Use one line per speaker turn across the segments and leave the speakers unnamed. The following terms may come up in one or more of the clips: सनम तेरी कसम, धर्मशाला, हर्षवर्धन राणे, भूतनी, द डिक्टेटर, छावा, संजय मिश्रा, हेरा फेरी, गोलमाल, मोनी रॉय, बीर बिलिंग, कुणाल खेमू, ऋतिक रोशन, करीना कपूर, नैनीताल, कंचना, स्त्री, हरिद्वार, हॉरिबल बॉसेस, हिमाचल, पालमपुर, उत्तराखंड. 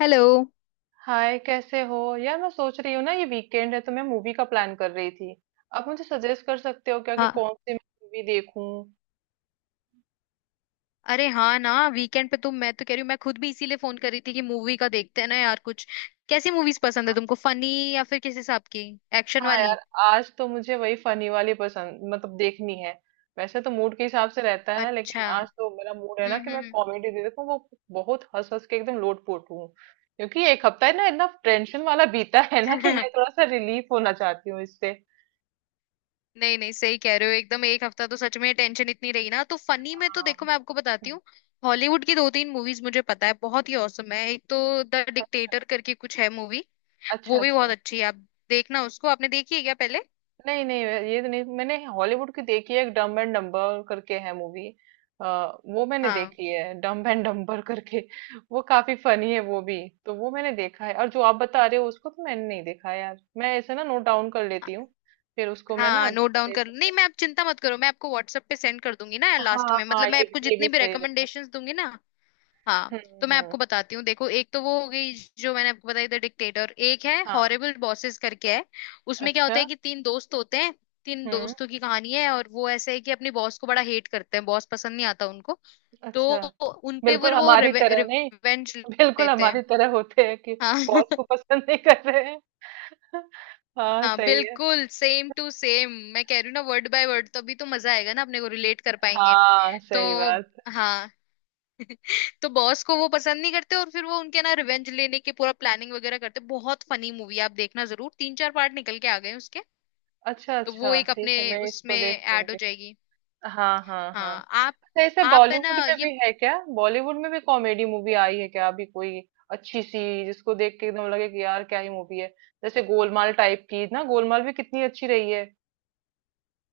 Hello.
Hi कैसे हो यार। मैं सोच रही हूँ ना, ये वीकेंड है तो मैं मूवी का प्लान कर रही थी। आप मुझे सजेस्ट कर सकते हो क्या कि
हाँ।
कौन सी मूवी देखूं?
अरे हाँ ना, वीकेंड पे तुम, मैं तो कह रही हूँ, मैं खुद भी इसीलिए फोन कर रही थी कि मूवी का देखते हैं ना यार कुछ। कैसी मूवीज पसंद है तुमको? फनी, या फिर किस हिसाब की? एक्शन
हाँ
वाली?
यार, आज तो मुझे वही फनी वाली पसंद, मतलब देखनी है। वैसे तो मूड के हिसाब से रहता है, लेकिन
अच्छा।
आज तो मेरा मूड है ना कि मैं
हम्म।
कॉमेडी दे देखूं वो। बहुत हंस हंस के एकदम लोटपोट हूँ। क्योंकि एक हफ्ता है ना, इतना टेंशन वाला बीता है ना, कि मैं थोड़ा सा रिलीफ होना चाहती हूँ इससे।
नहीं नहीं, सही कह रहे हो एकदम। एक हफ्ता तो सच में टेंशन इतनी रही ना। तो फनी में तो
हाँ।
देखो, मैं आपको बताती
हम्म।
हूँ। हॉलीवुड की दो तीन मूवीज मुझे पता है, बहुत ही औसम है। एक तो द डिक्टेटर करके कुछ है मूवी।
अच्छा
वो भी बहुत
अच्छा।
अच्छी है, आप देखना उसको। आपने देखी है क्या पहले?
नहीं नहीं, ये तो नहीं, मैंने हॉलीवुड की देखी है एक, डम्ब एंड डम्बर करके है मूवी। वो मैंने
हाँ
देखी है, डम्ब एंड डम्बर करके। वो काफी फनी है वो भी। तो वो मैंने देखा है, और जो आप बता रहे हो उसको तो मैंने नहीं देखा यार। मैं ऐसे ना नोट डाउन कर लेती हूँ, फिर उसको मैं ना
हाँ, नोट डाउन कर,
देखूंगी।
नहीं मैं, आप चिंता मत करो, मैं आपको व्हाट्सएप पे सेंड कर दूंगी ना लास्ट
हाँ
में।
हाँ,
मतलब मैं आपको
ये भी
जितनी भी
सही रहता
रिकमेंडेशंस दूंगी ना। हाँ,
है।
तो मैं
हम्म।
आपको बताती हूँ। देखो, एक तो वो हो गई जो मैंने आपको बताई, द डिक्टेटर। एक है
हाँ।
हॉरिबल बॉसेस करके है। उसमें क्या
अच्छा।
होता है कि तीन दोस्त होते हैं। तीन
हम्म।
दोस्तों की कहानी है, और वो ऐसे है कि अपने बॉस को बड़ा हेट करते हैं, बॉस पसंद नहीं आता उनको। तो
अच्छा।
उनपे
बिल्कुल
फिर वो
हमारी तरह नहीं।
रिवेंज
बिल्कुल
लेते हैं।
हमारी तरह होते हैं कि
हाँ।
बॉस को पसंद नहीं कर रहे हैं। हाँ
हाँ
सही है।
बिल्कुल सेम टू सेम, मैं कह रही हूँ ना, वर्ड बाय वर्ड। तो अभी तो मजा आएगा ना, अपने को रिलेट कर पाएंगे।
हाँ
तो
सही बात।
हाँ, तो बॉस को वो पसंद नहीं करते और फिर वो उनके ना रिवेंज लेने के पूरा प्लानिंग वगैरह करते। बहुत फनी मूवी है, आप देखना जरूर। तीन चार पार्ट निकल के आ गए हैं उसके।
अच्छा
तो
अच्छा,
वो एक
ठीक
अपने
है, मैं इसको
उसमें
देख
ऐड हो
लूंगी।
जाएगी।
हाँ हाँ हाँ।
हाँ। आप
अच्छा, ऐसे
आप है
बॉलीवुड
ना
में
ये
भी है क्या? बॉलीवुड में भी कॉमेडी मूवी आई है क्या अभी कोई अच्छी सी, जिसको देख के एकदम लगे कि यार क्या ही मूवी है? जैसे गोलमाल टाइप की ना, गोलमाल भी कितनी अच्छी रही है।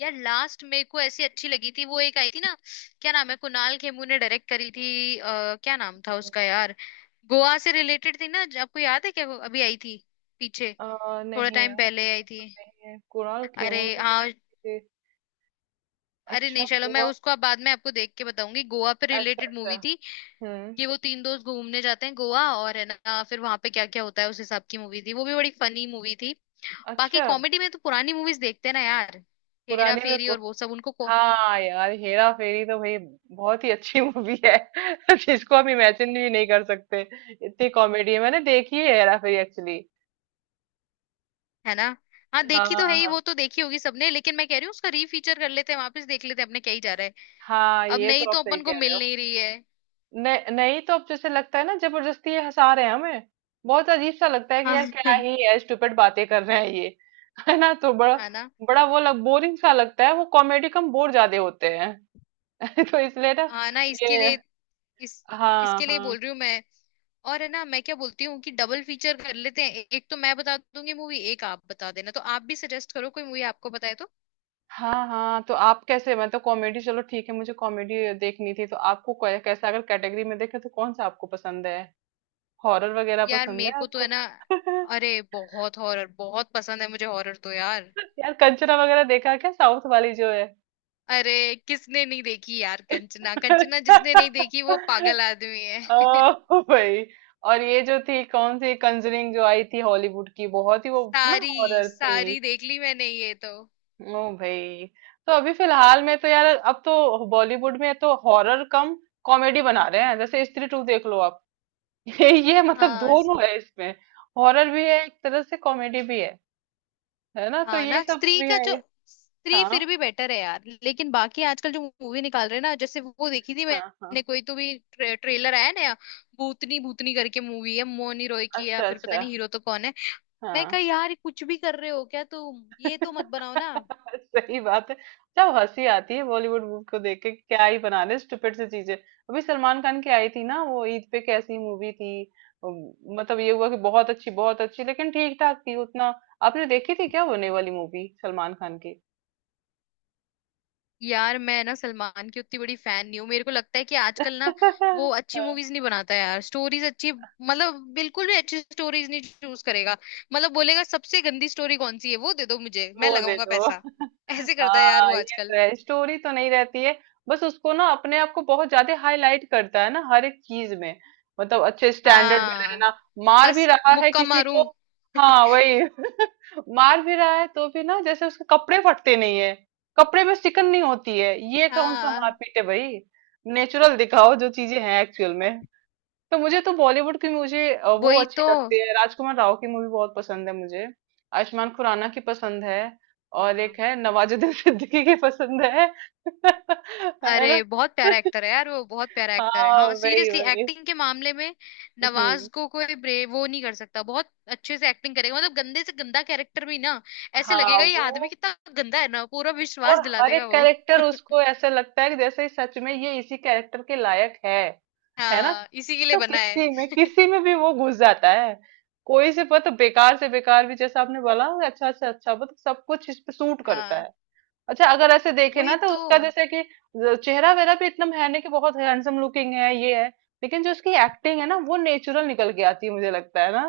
यार, लास्ट मेरे को ऐसी अच्छी लगी थी, वो एक आई थी ना। क्या नाम है, कुणाल खेमू ने डायरेक्ट करी थी, क्या नाम था
हम्म।
उसका यार? गोवा से रिलेटेड थी ना, आपको याद है क्या? वो अभी आई थी पीछे, थोड़ा
नहीं
टाइम
यार,
पहले
ऐसा
आई
तो
थी।
नहीं है कुणाल
अरे
खेमू ने
हाँ।
डायरेक्ट की थी।
अरे
अच्छा
नहीं, चलो मैं
हुआ।
उसको अब बाद में आपको देख के बताऊंगी। गोवा पे
अच्छा
रिलेटेड
अच्छा।
मूवी थी
हम्म।
कि वो तीन दोस्त घूमने जाते हैं गोवा, और है ना, फिर वहां पे क्या क्या होता है, उस हिसाब की मूवी थी। वो भी बड़ी फनी मूवी थी। बाकी
अच्छा।
कॉमेडी में तो पुरानी मूवीज देखते हैं ना यार, हेरा
पुराने में
फेरी
को-
और वो सब उनको।
हाँ यार, हेरा फेरी तो भाई बहुत ही अच्छी मूवी है। जिसको हम इमेजिन भी नहीं कर सकते, इतनी कॉमेडी है। मैंने देखी है हेरा फेरी एक्चुअली।
है ना। हाँ
हाँ
देखी तो है ही,
हाँ।
वो तो देखी होगी सबने, लेकिन मैं कह रही हूँ उसका रीफीचर कर लेते हैं, वापस देख लेते हैं, अपने क्या ही जा रहा है।
हाँ
अब
ये
नहीं
तो
तो
आप सही
अपन को
कह रहे
मिल
हो।
नहीं रही है।
नहीं नहीं तो, अब जैसे लगता है ना जबरदस्ती ये हंसा रहे हैं हमें। बहुत अजीब सा लगता है कि
हाँ।
यार क्या ही है, स्टूपिड बातें कर रहे हैं ये। है ना, तो बड़ा
है ना।
बड़ा वो लग बोरिंग सा लगता है। वो कॉमेडी कम बोर ज्यादा होते हैं। तो इसलिए ना
हाँ ना,
ये।
इस
हाँ
इसके लिए बोल
हाँ
रही हूँ मैं। और है ना, मैं क्या बोलती हूँ कि डबल फीचर कर लेते हैं। एक तो मैं बता दूंगी मूवी, एक आप बता देना। तो आप भी सजेस्ट करो कोई मूवी आपको बताए तो।
हाँ हाँ, तो आप कैसे? मैं तो कॉमेडी, चलो ठीक है, मुझे कॉमेडी देखनी थी, तो आपको कैसा, अगर कैटेगरी में देखें तो कौन सा आपको पसंद है? हॉरर वगैरह
यार
पसंद
मेरे
है
को तो
आपको?
है ना, अरे बहुत हॉरर, बहुत पसंद है मुझे, हॉरर तो यार।
यार कंचना वगैरह देखा क्या, साउथ वाली जो है?
अरे, किसने नहीं देखी यार कंचना! कंचना
अच्छा।
जिसने नहीं देखी वो पागल आदमी है।
ओ भाई। और ये जो थी कौन सी कंजरिंग जो आई थी हॉलीवुड की, बहुत ही वो ना
सारी
हॉरर थी।
सारी देख ली मैंने ये तो।
ओ भाई। तो अभी फिलहाल में तो यार, अब तो बॉलीवुड में तो हॉरर कम कॉमेडी बना रहे हैं। जैसे स्त्री टू देख लो आप। ये मतलब
हाँ
दोनों है इसमें, हॉरर भी है एक तरह से, कॉमेडी भी है। है ना, तो
हाँ
ये
ना,
सब
स्त्री
मूवी
का
है
जो,
ये।
स्त्री
हाँ
फिर भी बेटर है यार, लेकिन बाकी आजकल जो मूवी निकाल रहे हैं ना, जैसे वो देखी थी
हाँ हाँ।
मैंने कोई, तो भी ट्रेलर आया नया, भूतनी भूतनी करके मूवी है मोनी रॉय की, या
अच्छा
फिर पता
अच्छा।
नहीं हीरो तो कौन है। मैं कहा,
हाँ।
यार कुछ भी कर रहे हो क्या तुम? ये तो मत बनाओ ना।
सही बात है। जब हंसी आती है बॉलीवुड मूवी को देख के कि क्या ही बना ले स्टूपिड सी चीजें। अभी सलमान खान की आई थी ना, वो ईद पे कैसी मूवी थी। अम, मतलब, ये हुआ कि बहुत अच्छी बहुत अच्छी, लेकिन ठीक ठाक थी उतना। आपने देखी थी क्या होने वाली मूवी, सलमान खान की?
यार मैं ना सलमान की उतनी बड़ी फैन नहीं हूँ, मेरे को लगता है कि आजकल ना वो अच्छी मूवीज नहीं बनाता यार। स्टोरीज अच्छी, मतलब बिल्कुल भी अच्छी स्टोरीज नहीं चूज करेगा। मतलब बोलेगा सबसे गंदी स्टोरी कौन सी है, वो दे दो मुझे, मैं
वो दे
लगाऊंगा
दो।
पैसा। ऐसे करता है यार वो
हाँ ये
आजकल।
तो है, स्टोरी तो नहीं रहती है, बस उसको ना अपने आप को बहुत ज्यादा हाईलाइट करता है ना हर एक चीज में। मतलब अच्छे स्टैंडर्ड में
हाँ
रहना। मार
बस,
भी रहा है
मुक्का
किसी
मारूं।
को। हाँ वही। मार भी रहा है तो भी ना, जैसे उसके कपड़े फटते नहीं है, कपड़े में सिकन नहीं होती है। ये कौन सा
हाँ
मारपीट है भाई? नेचुरल दिखाओ जो चीजें हैं एक्चुअल में। तो मुझे तो बॉलीवुड की, मुझे वो
वही
अच्छी
तो।
लगती है राजकुमार राव की मूवी, बहुत पसंद है मुझे। आयुष्मान खुराना की पसंद है। और एक
हाँ,
है नवाजुद्दीन सिद्दीकी की पसंद है। है ना।
अरे बहुत प्यारा एक्टर है यार वो, बहुत प्यारा एक्टर है।
हाँ
हाँ
वही
सीरियसली,
वही।
एक्टिंग के मामले में नवाज
हम्म।
को कोई ब्रे, वो नहीं कर सकता। बहुत अच्छे से एक्टिंग करेगा, मतलब गंदे से गंदा कैरेक्टर भी ना ऐसे
हाँ
लगेगा ये आदमी
वो।
कितना गंदा है ना, पूरा विश्वास
और
दिला
हर एक
देगा वो।
कैरेक्टर उसको ऐसे लगता है कि जैसे सच में ये इसी कैरेक्टर के लायक है। है ना,
हाँ, इसी के लिए
तो
बना है।
किसी में भी वो घुस जाता है। कोई से पता बेकार से बेकार भी, जैसे आपने बोला, अच्छा से अच्छा मतलब सब कुछ इस पे सूट करता
हाँ
है। अच्छा, अगर ऐसे देखे
वही
ना तो
तो।
उसका, जैसे कि चेहरा वेरा भी इतना है नहीं कि बहुत हैंडसम लुकिंग है ये है। लेकिन जो उसकी एक्टिंग है ना, वो नेचुरल निकल के आती है मुझे लगता है ना।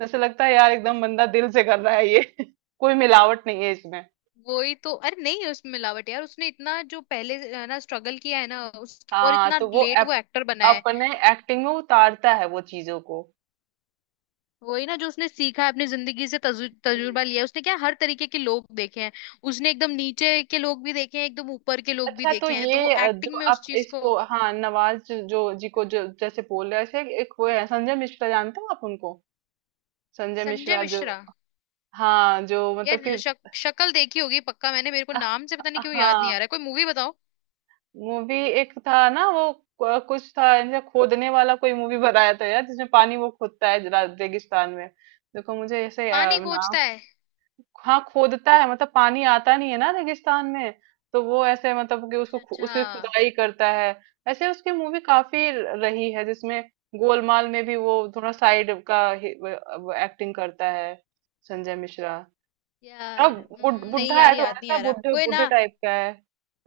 जैसे लगता है यार एकदम बंदा दिल से कर रहा है ये। कोई मिलावट नहीं है इसमें।
वही तो, अरे नहीं है उसमें मिलावट यार, उसने इतना जो पहले ना स्ट्रगल किया है ना, उस और
हाँ
इतना
तो वो
लेट वो एक्टर बना है।
अपने एक्टिंग में उतारता है वो चीजों को।
वही ना, जो उसने सीखा है अपनी जिंदगी से,
हम्म,
तजुर्बा लिया है। उसने क्या हर तरीके के लोग देखे हैं। उसने एकदम नीचे के लोग भी देखे हैं, एकदम ऊपर के लोग भी
अच्छा तो
देखे हैं, तो वो
ये जो
एक्टिंग में उस
आप
चीज को,
इसको, हाँ नवाज जो जो- जी को
हम्म,
जो जैसे बोल रहे थे, एक वो है संजय मिश्रा। जानते हो आप उनको? संजय
संजय
मिश्रा जो।
मिश्रा।
हाँ जो मतलब कि
यार शक्ल देखी होगी पक्का मैंने, मेरे को
अह,
नाम से पता नहीं क्यों याद नहीं आ
हाँ
रहा है, कोई मूवी बताओ।
मूवी एक था ना वो, कुछ था ऐसे खोदने वाला कोई मूवी बनाया था यार, जिसमें पानी वो खोदता है रेगिस्तान में। देखो मुझे ऐसे
पानी खोजता
नाम,
है?
हाँ खोदता है मतलब पानी आता नहीं है ना रेगिस्तान में। तो वो ऐसे मतलब कि उसको
अच्छा अच्छा।
उसकी खुदाई करता है। ऐसे उसकी मूवी काफी रही है जिसमें। गोलमाल में भी वो थोड़ा साइड का एक्टिंग करता है। संजय मिश्रा। अब
यार नहीं
बुढ़ा
यार
है
याद
थोड़ा
नहीं
सा,
आ रहा
बुढ़े
कोई ना।
बुढ़े टाइप का है।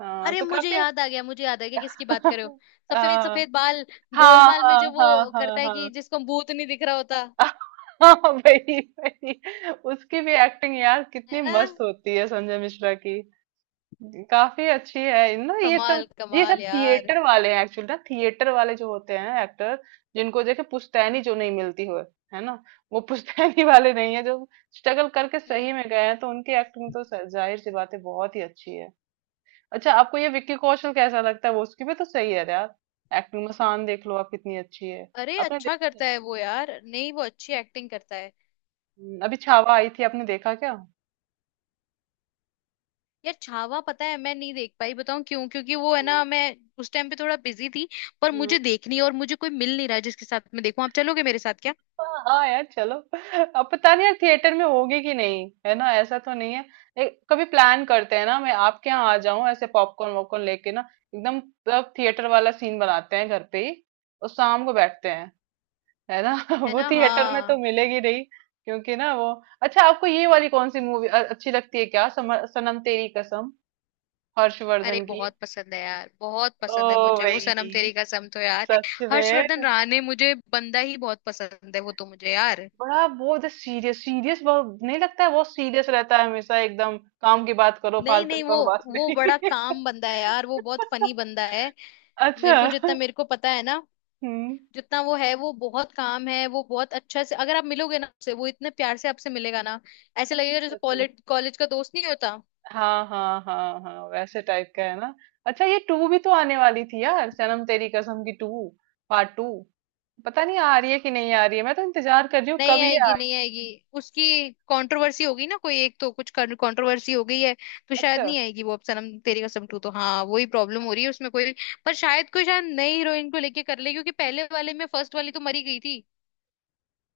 हाँ
अरे
तो
मुझे
काफी।
याद आ गया, मुझे याद आ गया किसकी बात कर रहे हो। सफेद
हाँ
सफेद बाल।
हाँ
गोलमाल में
हाँ
जो वो
हाँ हाँ
करता है
हाँ।
कि जिसको भूत नहीं दिख रहा होता।
वही वही। उसकी भी एक्टिंग यार कितनी
है ना,
मस्त होती है संजय मिश्रा की। काफी अच्छी है ना ये सब।
कमाल,
ये सब
कमाल यार।
थिएटर वाले हैं एक्चुअली ना। थिएटर वाले जो होते हैं एक्टर, जिनको देखे पुश्तैनी जो नहीं मिलती हो, है ना। वो पुश्तैनी वाले नहीं है जो स्ट्रगल करके सही
हम्म।
में गए हैं। तो उनकी एक्टिंग तो जाहिर सी बात है बहुत ही अच्छी है। अच्छा आपको ये विक्की कौशल कैसा लगता है? वो उसकी भी तो सही है यार। एक्टिंग में शान देख लो आप, कितनी अच्छी है।
अरे
आपने
अच्छा
देखा है?
करता है वो यार, नहीं वो अच्छी एक्टिंग करता है।
अभी छावा आई थी, आपने देखा क्या?
यार छावा पता है मैं नहीं देख पाई, बताऊं क्यों? क्योंकि वो है ना, मैं उस टाइम पे थोड़ा बिजी थी। पर
हाँ
मुझे देखनी है, और मुझे कोई मिल नहीं रहा जिसके साथ मैं देखूं, आप चलोगे मेरे साथ क्या?
हाँ यार चलो। अब पता नहीं यार थिएटर में होगी कि नहीं, है ना? ऐसा तो नहीं है। कभी प्लान करते हैं ना, मैं आपके यहाँ आ जाऊं ऐसे पॉपकॉर्न वॉपकॉर्न लेके ना, एकदम तब थिएटर वाला सीन बनाते हैं घर पे ही, और शाम को बैठते हैं, है ना।
है
वो
ना।
थिएटर में तो
हाँ,
मिलेगी नहीं, क्योंकि ना वो। अच्छा आपको ये वाली कौन सी मूवी अच्छी लगती है क्या, सनम तेरी कसम,
अरे
हर्षवर्धन की?
बहुत पसंद है यार, बहुत
ओ
पसंद है मुझे वो सनम
भाई।
तेरी कसम तो यार।
सच
हर्षवर्धन
में।
राणे, मुझे बंदा ही बहुत पसंद है वो तो मुझे यार।
बड़ा वो जो सीरियस सीरियस बहुत नहीं लगता है, बहुत सीरियस रहता है हमेशा एकदम। काम की बात करो,
नहीं
फालतू की
नहीं, वो
बकवास
वो बड़ा
नहीं।
काम बंदा है यार, वो बहुत फनी बंदा है।
अच्छा।
मेरे को जितना मेरे को पता है ना,
हम्म।
जितना वो है वो बहुत काम है। वो बहुत अच्छा से, अगर आप मिलोगे ना उससे, वो इतने प्यार से आपसे मिलेगा ना। ऐसे
अच्छा
लगेगा जैसे
अच्छा।
कॉलेज कॉलेज का दोस्त, नहीं होता।
हाँ हाँ हाँ हाँ, वैसे टाइप का है ना। अच्छा ये टू भी तो आने वाली थी यार, सनम तेरी कसम की टू, पार्ट टू। पता नहीं आ रही है कि नहीं आ रही है, मैं तो इंतजार कर रही हूँ
नहीं
कब ये
आएगी,
आए।
नहीं आएगी। उसकी कंट्रोवर्सी होगी ना, कोई एक तो कुछ कंट्रोवर्सी हो गई है। तो शायद
अच्छा।
नहीं आएगी वो, अब सनम तेरी कसम टू तो, हाँ वही प्रॉब्लम हो रही है उसमें कोई। पर शायद कोई, शायद नई हीरोइन को लेके कर ले, क्योंकि पहले वाले में फर्स्ट वाली तो मरी गई थी।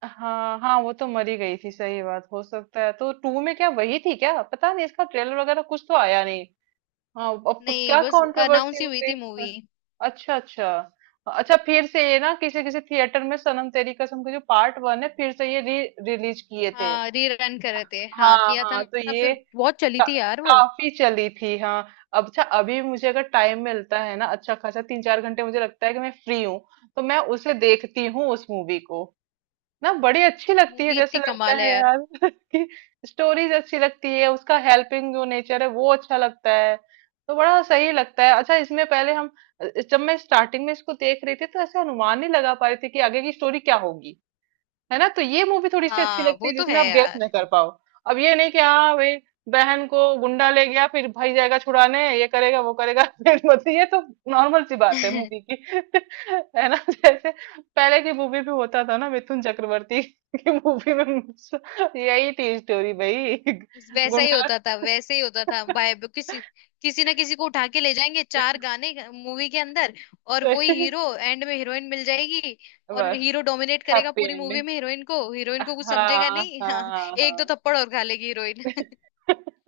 हाँ हाँ वो तो मरी गई थी, सही बात। हो सकता है तो टू में क्या वही थी, क्या पता नहीं, इसका ट्रेलर वगैरह कुछ तो आया नहीं। हाँ, अब तो
नहीं
क्या
बस अनाउंस
कंट्रोवर्सी
ही
हो
हुई
गई
थी
इसमें।
मूवी।
अच्छा अच्छा। अच्छा फिर से ये ना किसी किसी थिएटर में सनम तेरी कसम के जो पार्ट वन है, फिर से ये री रिलीज किए थे।
हाँ रीरन कर रहे थे, हाँ
हाँ
किया था
हाँ तो
ना,
ये
फिर बहुत चली
का,
थी यार वो।
काफी चली थी हाँ। अब अच्छा, अभी मुझे अगर टाइम मिलता है ना अच्छा खासा, तीन चार घंटे, मुझे लगता है कि मैं फ्री हूँ, तो मैं उसे देखती हूँ उस मूवी को ना, बड़ी अच्छी लगती है।
मूवी
जैसे
इतनी
लगता
कमाल है
है
यार।
यार कि स्टोरीज अच्छी लगती है, उसका हेल्पिंग जो नेचर है वो अच्छा लगता है, तो बड़ा सही लगता है। अच्छा इसमें पहले हम, जब मैं स्टार्टिंग में इसको देख रही थी तो ऐसे अनुमान नहीं लगा पा रही थी कि आगे की स्टोरी क्या होगी। है ना, तो ये मूवी थोड़ी सी अच्छी
हाँ
लगती
वो
है
तो है
जिसमें आप गेस
यार।
न कर पाओ। अब ये नहीं कि हाँ भाई बहन को गुंडा ले गया फिर भाई जाएगा छुड़ाने, ये करेगा वो करेगा, फिर मतलब ये तो नॉर्मल सी बात है मूवी की। है ना जैसे पहले की मूवी भी होता था ना, मिथुन चक्रवर्ती की मूवी में यही थी स्टोरी भाई।
वैसा ही
गुंडा।
होता था, वैसे ही होता था भाई, अब किसी किसी ना किसी को उठा के ले जाएंगे, चार गाने मूवी के अंदर, और वही हीरो एंड में हीरोइन मिल जाएगी। और
बस
हीरो डोमिनेट करेगा
हैप्पी
पूरी मूवी
एंडिंग।
में हीरोइन को, हीरोइन को कुछ समझेगा
हाँ
नहीं। हाँ,
हाँ
एक दो
हाँ।
थप्पड़ और खा लेगी हीरोइन।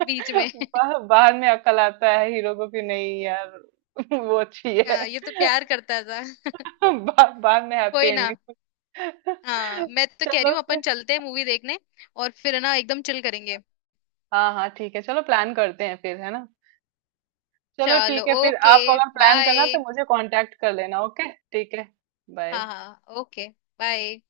बीच में।
बाद में अकल आता है हीरो को कि नहीं यार। वो अच्छी है।
हाँ, ये तो प्यार करता था।
बाद में हैप्पी
कोई ना।
एंडिंग।
हाँ मैं तो कह रही
चलो
हूँ
फिर।
अपन चलते हैं मूवी देखने, और फिर ना एकदम चिल करेंगे।
हाँ हाँ ठीक है, चलो प्लान करते हैं फिर, है ना। चलो
चलो।
ठीक है फिर,
ओके।
आप अगर प्लान
बाय।
करना तो मुझे कांटेक्ट कर लेना, ओके? ठीक है। बाय।
हाँ हाँ ओके। बाय।